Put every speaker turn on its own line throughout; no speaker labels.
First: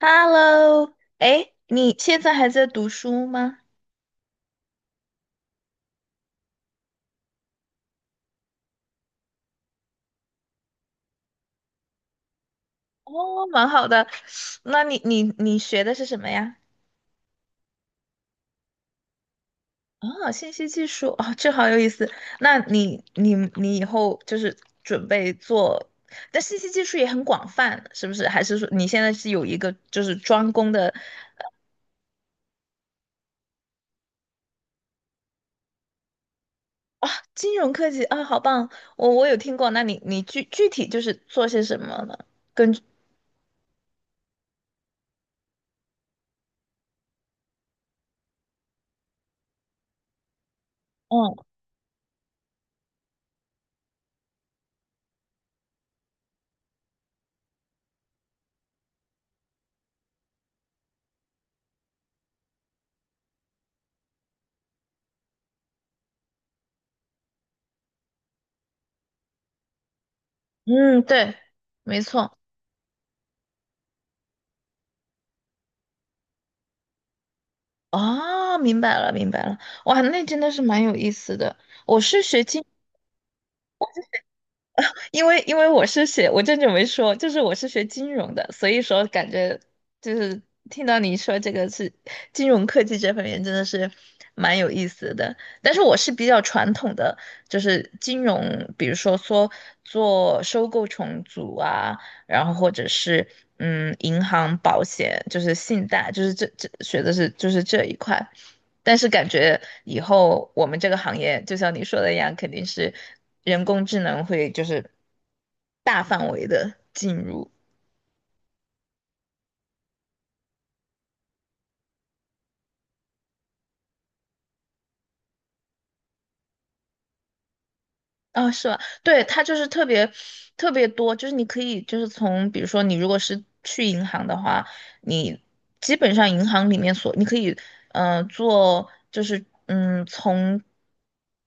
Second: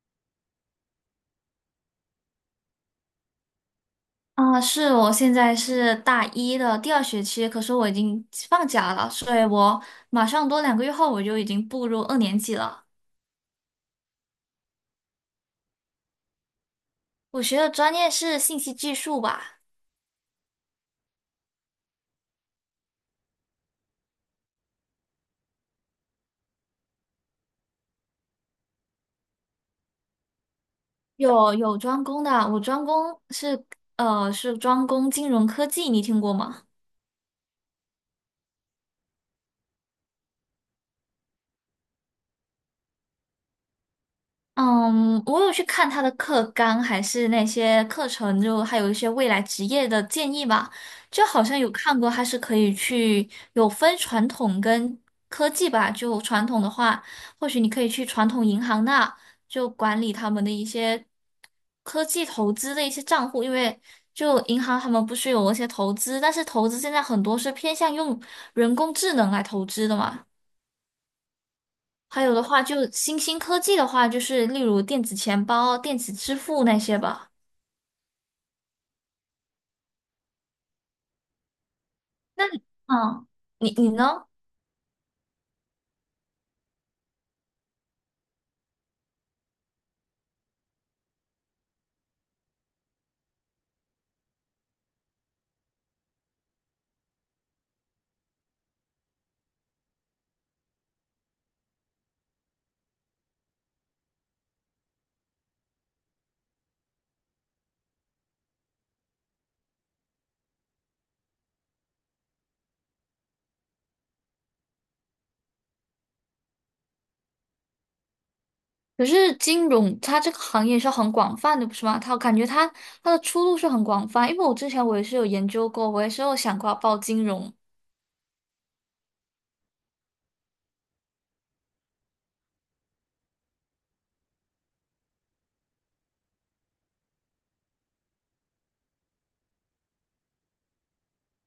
Hello，哎，你现在还在读书吗？
啊，我现在是大一的第二学期，可是我已经放假了，所以我马上多2个月后我就已经步入2年级了。
哦，蛮好的。那你学的是什么呀？
我学的专业是信息技术吧，
啊，信息技术，哦，这好有意思。那你以后就是准备做，但信息技术也很广泛，是不是？还是说你现在是有一个就是专攻的
有专攻的，我专攻是专攻金融科技，你听过吗？
啊？金融科技啊，好棒！我有听过。那你具体就是做些什么呢？根据，
嗯，我有去看他的课纲，还是那些课程，就还有一些未来职业的建议吧。就
嗯
好像有看过，他是可以去有分传统跟科技吧。就传统的话，或许你可以去传统银行那就管理他们的一些科技投资的一些账户，因为就银行他们不是有一些投资，但是投资现在很多是偏向用人工智能来投资的嘛。
嗯，对，没
还有
错。
的话，就新兴科技的话，就是例如电子钱包、电子支付那些吧。
哦，明白了，明白了，哇，那真的是蛮有意思的。我是学
那
金，
你嗯，你你呢？
因为我是学，我正准备说，就是我是学金融的，所以说感觉就是听到你说这个是金融科技这方面真的是蛮有意思的。但是我是比较传统的，就是金融，比如说做收购重组啊，然后或者是银行、保险，就是信贷，就是这学的是就是这一块。但是感觉以后我们这个行业，就像你说的一样，肯定是人工智能会就是大范围的进入。
可是金融它这个行业是很广泛的，不是吗？它感觉它的出路是很广泛，因为我之前也是有研究过，我也是有想过要报金融，
啊，是吧？对，它就是特别特别多，就是你可以就是从，比如说你如果是去银行的话，你基本上银行里面所你可以，做就是从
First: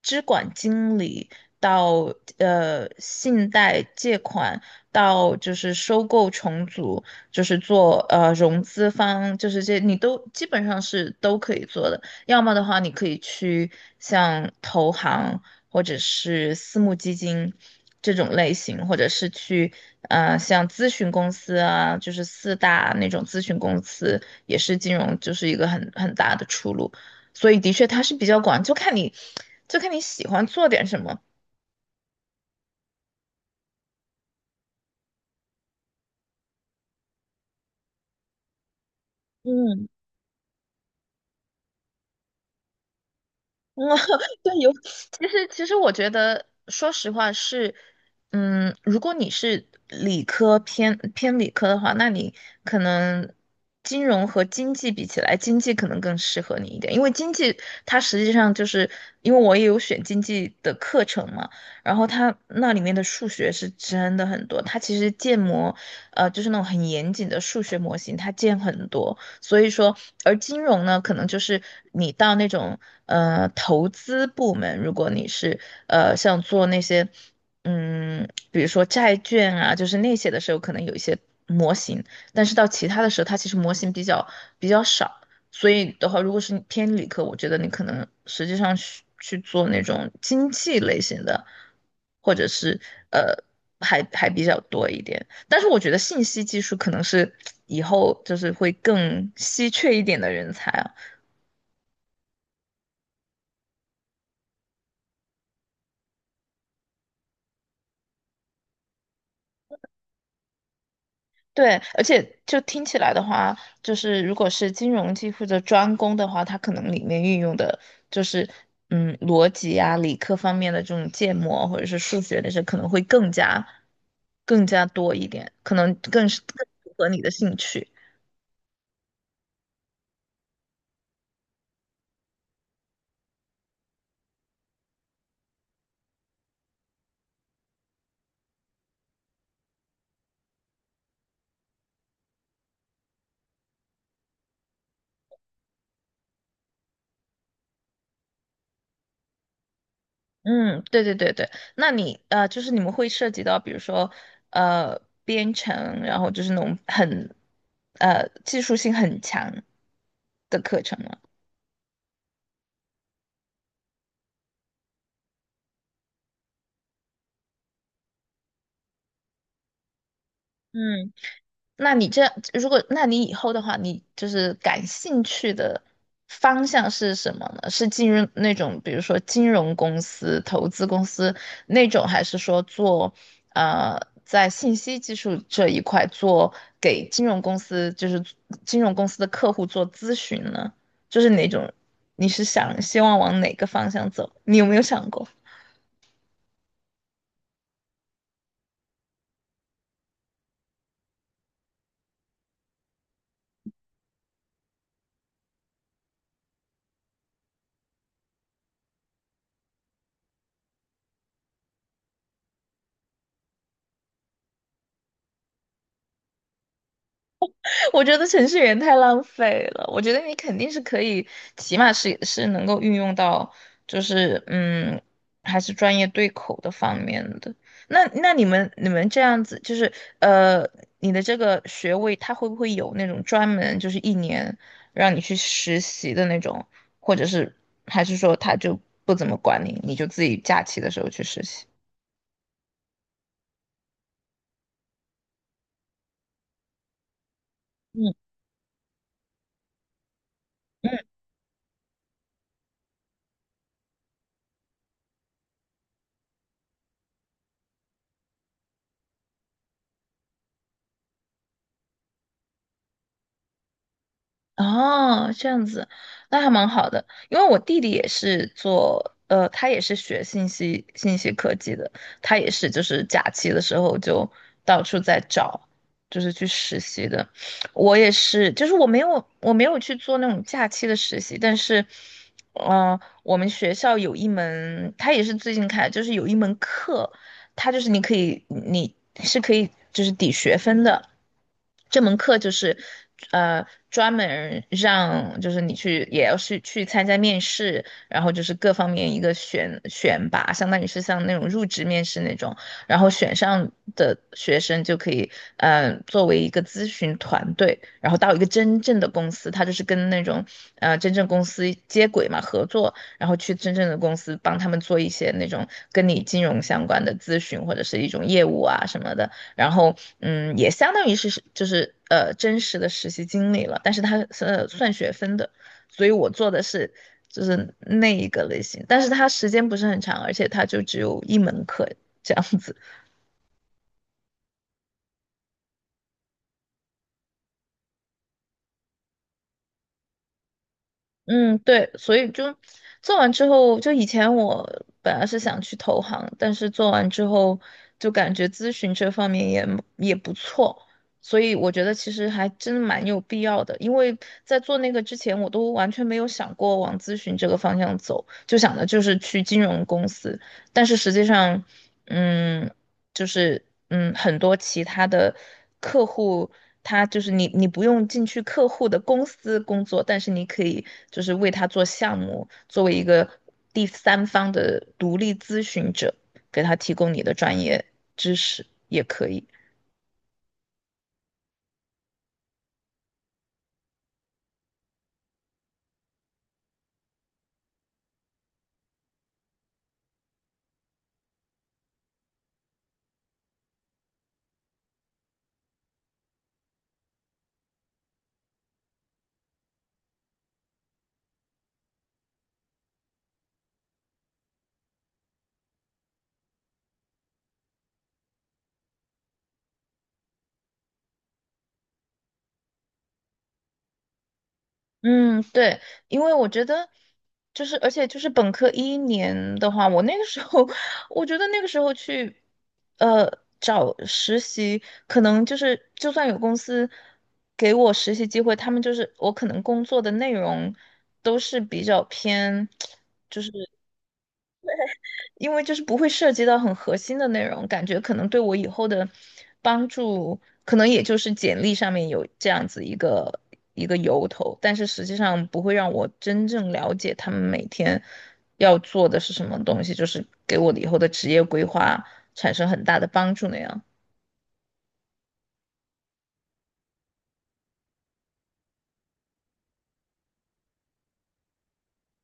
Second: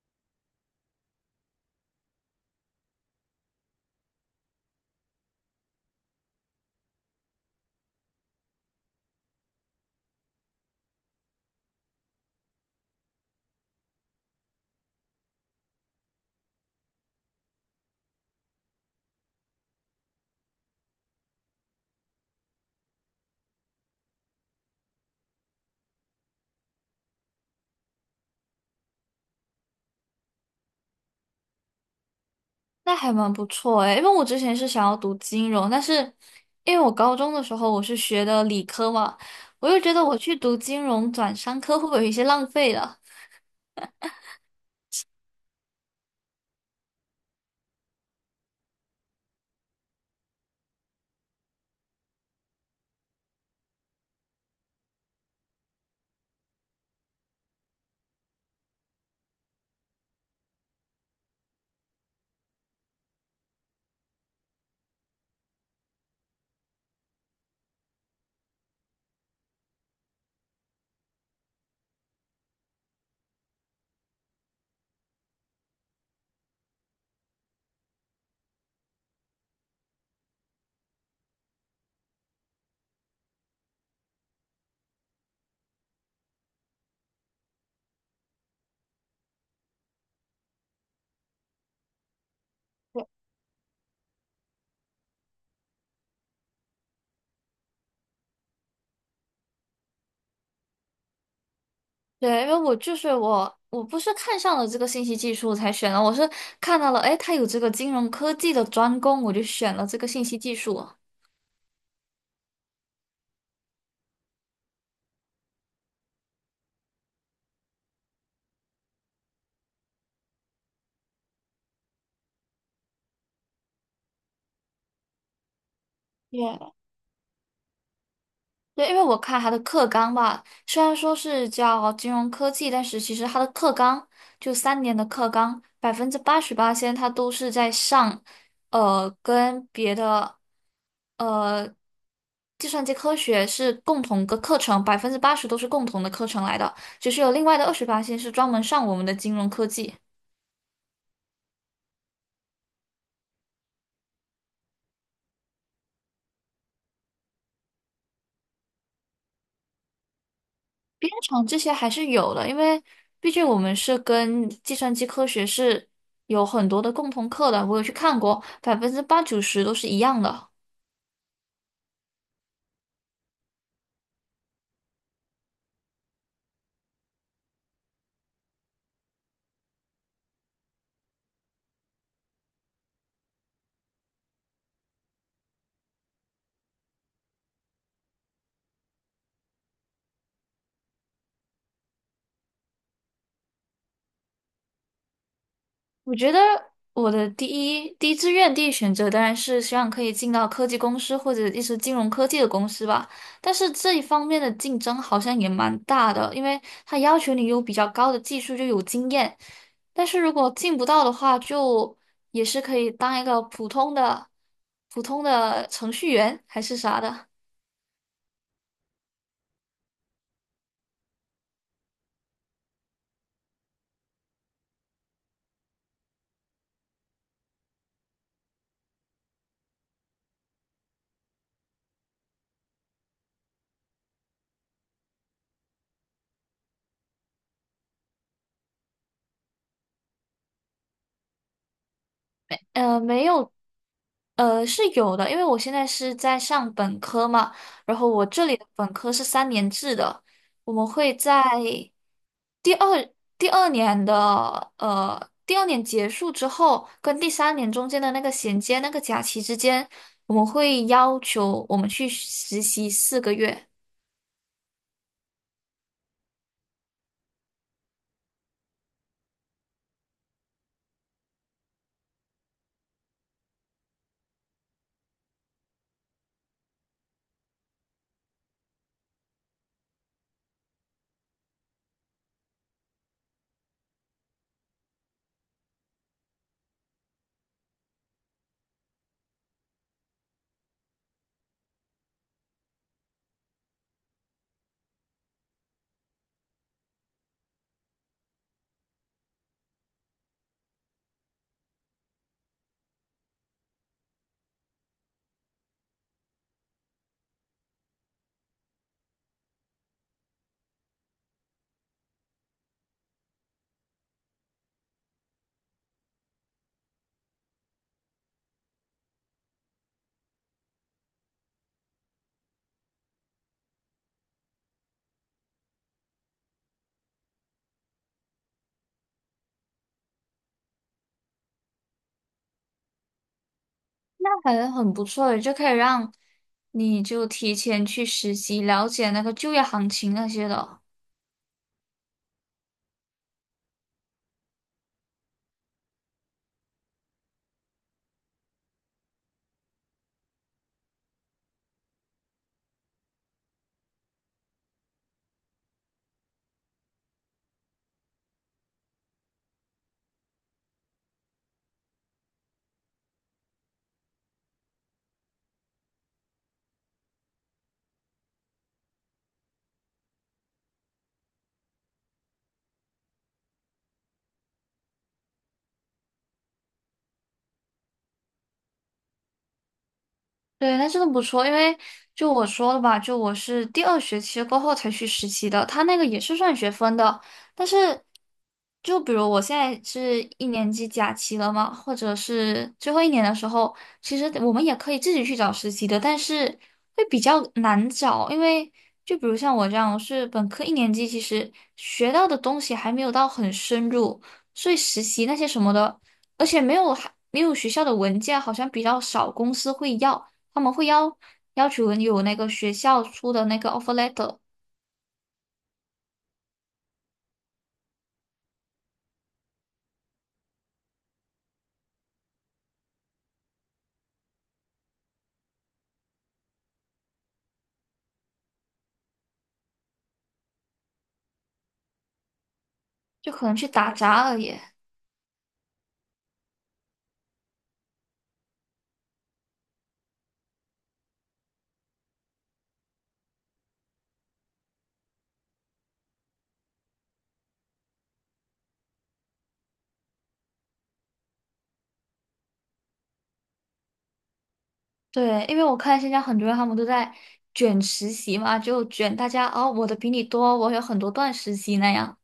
支管经理到信贷借款到就是收购重组，就是做融资方，就是这你都基本上是都可以做的。要么的话，你可以去像投行。或者是私募基金这种类型，或者是去像咨询公司啊，就是四大那种咨询公司，也是金融就是一个很大的出路。所以的确它是比较广，就看你喜欢做点什么。
那还蛮不错诶，因为我之前是想要读金融，但是因为我高中的时候我是学的理科嘛，我又
嗯，
觉得我去读金融转商科会不会有一些浪费了？
嗯，对，有。其实，我觉得，说实话是，如果你是理科偏理科的话，那你可能金融和经济比起来，经济可能更适合你一点，因为经济它实际上就是因为我也有选经济的课程嘛，然后它那里面的数学是真的很多，它其实建模，就是那种很严谨的数学模型，它建很多。所以说，而金融呢，可能就是你到那种投资部门，如果你是像做那些比如说债券啊，就是那些的时候，可能有一些模型，但是到其他的时候，它其实模型比较少。所以的话，如果是你偏理科，我觉得你可能实际上去做那种经济类型的，或者是呃，还比较多一点。但是我觉得信息技术可能是以后就是会更稀缺一点的人才啊。
对，因为我不是看上了这个信息技术才选的，我是看到了，哎，它有这个金融科技的专攻，我就选了这个信息技术。
对，而且就听起来的话，就是如果是金融技或者专攻的话，它可能里面运用的就是逻辑啊、理科方面的这种建模或者是数学那些，可能会更加更加多一点，可能
对
更符合你的兴趣。
对，因为我看他的课纲吧，虽然说是叫金融科技，但是其实他的课纲就三年的课纲，88%先它都是在上，呃，跟别的，呃，计算机科学是共同的课程，百分之八十都是共同的课程来的，只是有另外的28先是专门上我们的金融科技。
嗯，对对对对，那你就是你们会涉及到，比如说编程，然后就是那种很技术性很强的课程吗？
编程这些还是有的，因为毕竟我们是跟计算机科学是有很多的共同课的，我有去看过，80%-90%都是一样的。
嗯。那你这样，如果那你以后的话，你就是感兴趣的方向是什么呢？是进入那种比如说金融公司、投资公司那种，还是说做在信息技术这一块做给金融公司，就是金融公司的客户做咨询呢？就是哪种？你是想希望往哪个方向走？你有没有想过？
我觉得我的第一志愿、第一选择当然是希望可以进到科技公司或者一些金融科技的公司吧。但是这一方面的竞争好像也蛮大的，因为它要求你有比较高的技术，就有经验。但是如果进不到的话，就也是可以当一个普通的程序员还是啥的。
我觉得程序员太浪费了。我觉得你肯定是可以，起码是能够运用到，就是还是专业对口的方面的。那你们这样子，就是呃，你的这个学位，他会不会有那种专门就是一年让你去实习的那种，或者是还是说他就不怎么管你，你就自己假期的时候去实习？
没有是有的，因为我现在是在上本科嘛，然后
嗯。
我这里的本科是3年制的，我们
嗯，
会在第二第二年结束之后，跟第三年中间的那个衔接那个假期之间，我们会要求我们去实习4个月，
哦，这样子，那还蛮好的，因为我弟弟也是做，他也是学信息科技的，他也是就是假期的时候就到处在找，就是去实习的。我也是，就是我没有去做那种假期的实习，但是，嗯，我们学校有一门，他也是最近开，就是有一门课。它就是你可以，你是可以就是抵学分的。这门课就是，专门让就是你去也要去参加面试，然后就是各方面一个选拔，相当于是像那种入职面试那种，然后选上的学生就可以，作为一个咨询团队，然后到一个真正的公司，它就是跟那种真正公司接轨嘛，合作，然后去真正的公司帮他们做一些那种跟你金融相关的咨询或者是一种业务啊什么的，然后也相当于是就是真实的实习经历了，但是它是算学分的，所以我做的是就是那一个类型，但是它时间不是很长，而且它就只有一门课这样子。
那感觉很不错的，就可以让你就提前去实习，了解那个就业行情那些的。
嗯，对，所以就做完之后，就以前我本来是想去投行，但是做完之后就感觉咨询这方面也不错，所以我觉得其实还真的蛮有必要的，因为在做那个之前，我都完全没有想过往咨询这个方向走，就想的就是去金融公司，但是实际上，嗯。就是很多其他的客户，他就是你不用进去客户的公司工作，但是你可以就是为他做项目，作为一个第三方的独立咨询者，给他提供你的专业知识也可以。
对，那真的不错，因为就我说了吧，就我是第二学期过后才去实习的，他那个也是算学分的，但是就比如我现在是一年级假期了嘛，或者是最后一年的时候，其实我们也可以自己去找实习的，但是会比较难找，因为就比如像我这样，我是本科一年级，其实学到的东西还没有到很深入，所以实习那些什么的，而且没有还没有学校的文件，好像比较少公司会要。他们会要求你有那个学校出的那个 offer letter，
嗯，对，因为我觉得就是，而且就是本科一年的话，我那个时候，我觉得那个时候去，呃，找实习，可能就是就算有公司给我实习机会，他们就是我可能工作的内容都是比较偏。
就可能去打杂而已。
因为就是不会涉及到很核心的内容，感觉可能对我以后的帮助，可能也就是简历上面有这样子一个由头，但是实际上不会让我真正了解他们每天要做的是什么东西，就是给我的以后的职业规划产生很大的帮助那样。
对，因为我看现在很多人他们都在卷实习嘛，就卷大家哦，我的比你多，我有很多段实习那样。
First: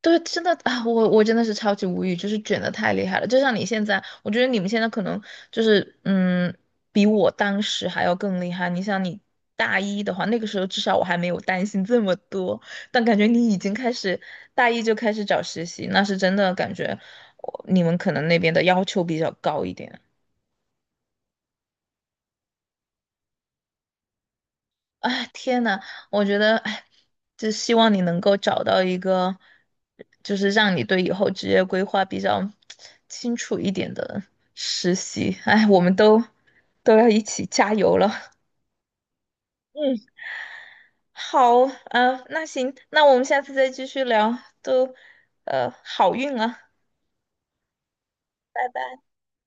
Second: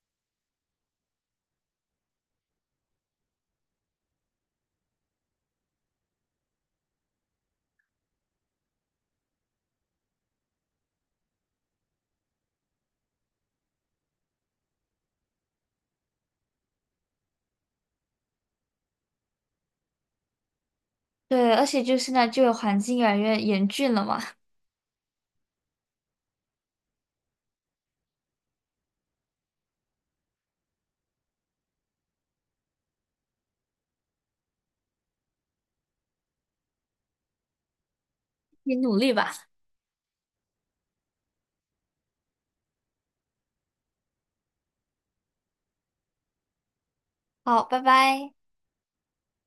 对，真的啊，我真的是超级无语，就是卷的太厉害了。就像你现在，我觉得你们现在可能就是，比我当时还要更厉害。你想，你大一的话，那个时候至少我还没有担心这么多，但感觉你已经开始大一就开始找实习，那是真的感觉我你们可能那边的要求比较高一点。
对，而且就现在就业环境越来越严峻了嘛，
哎，天呐，我觉得，哎，就希望你能够找到一个，就是让你对以后职业规划比较清楚一点的实习。哎，我们都要一起加油了。
你努力吧。
嗯，好，啊，那行，那我们下次再继续聊，都，好运啊，
好，拜拜。
拜拜。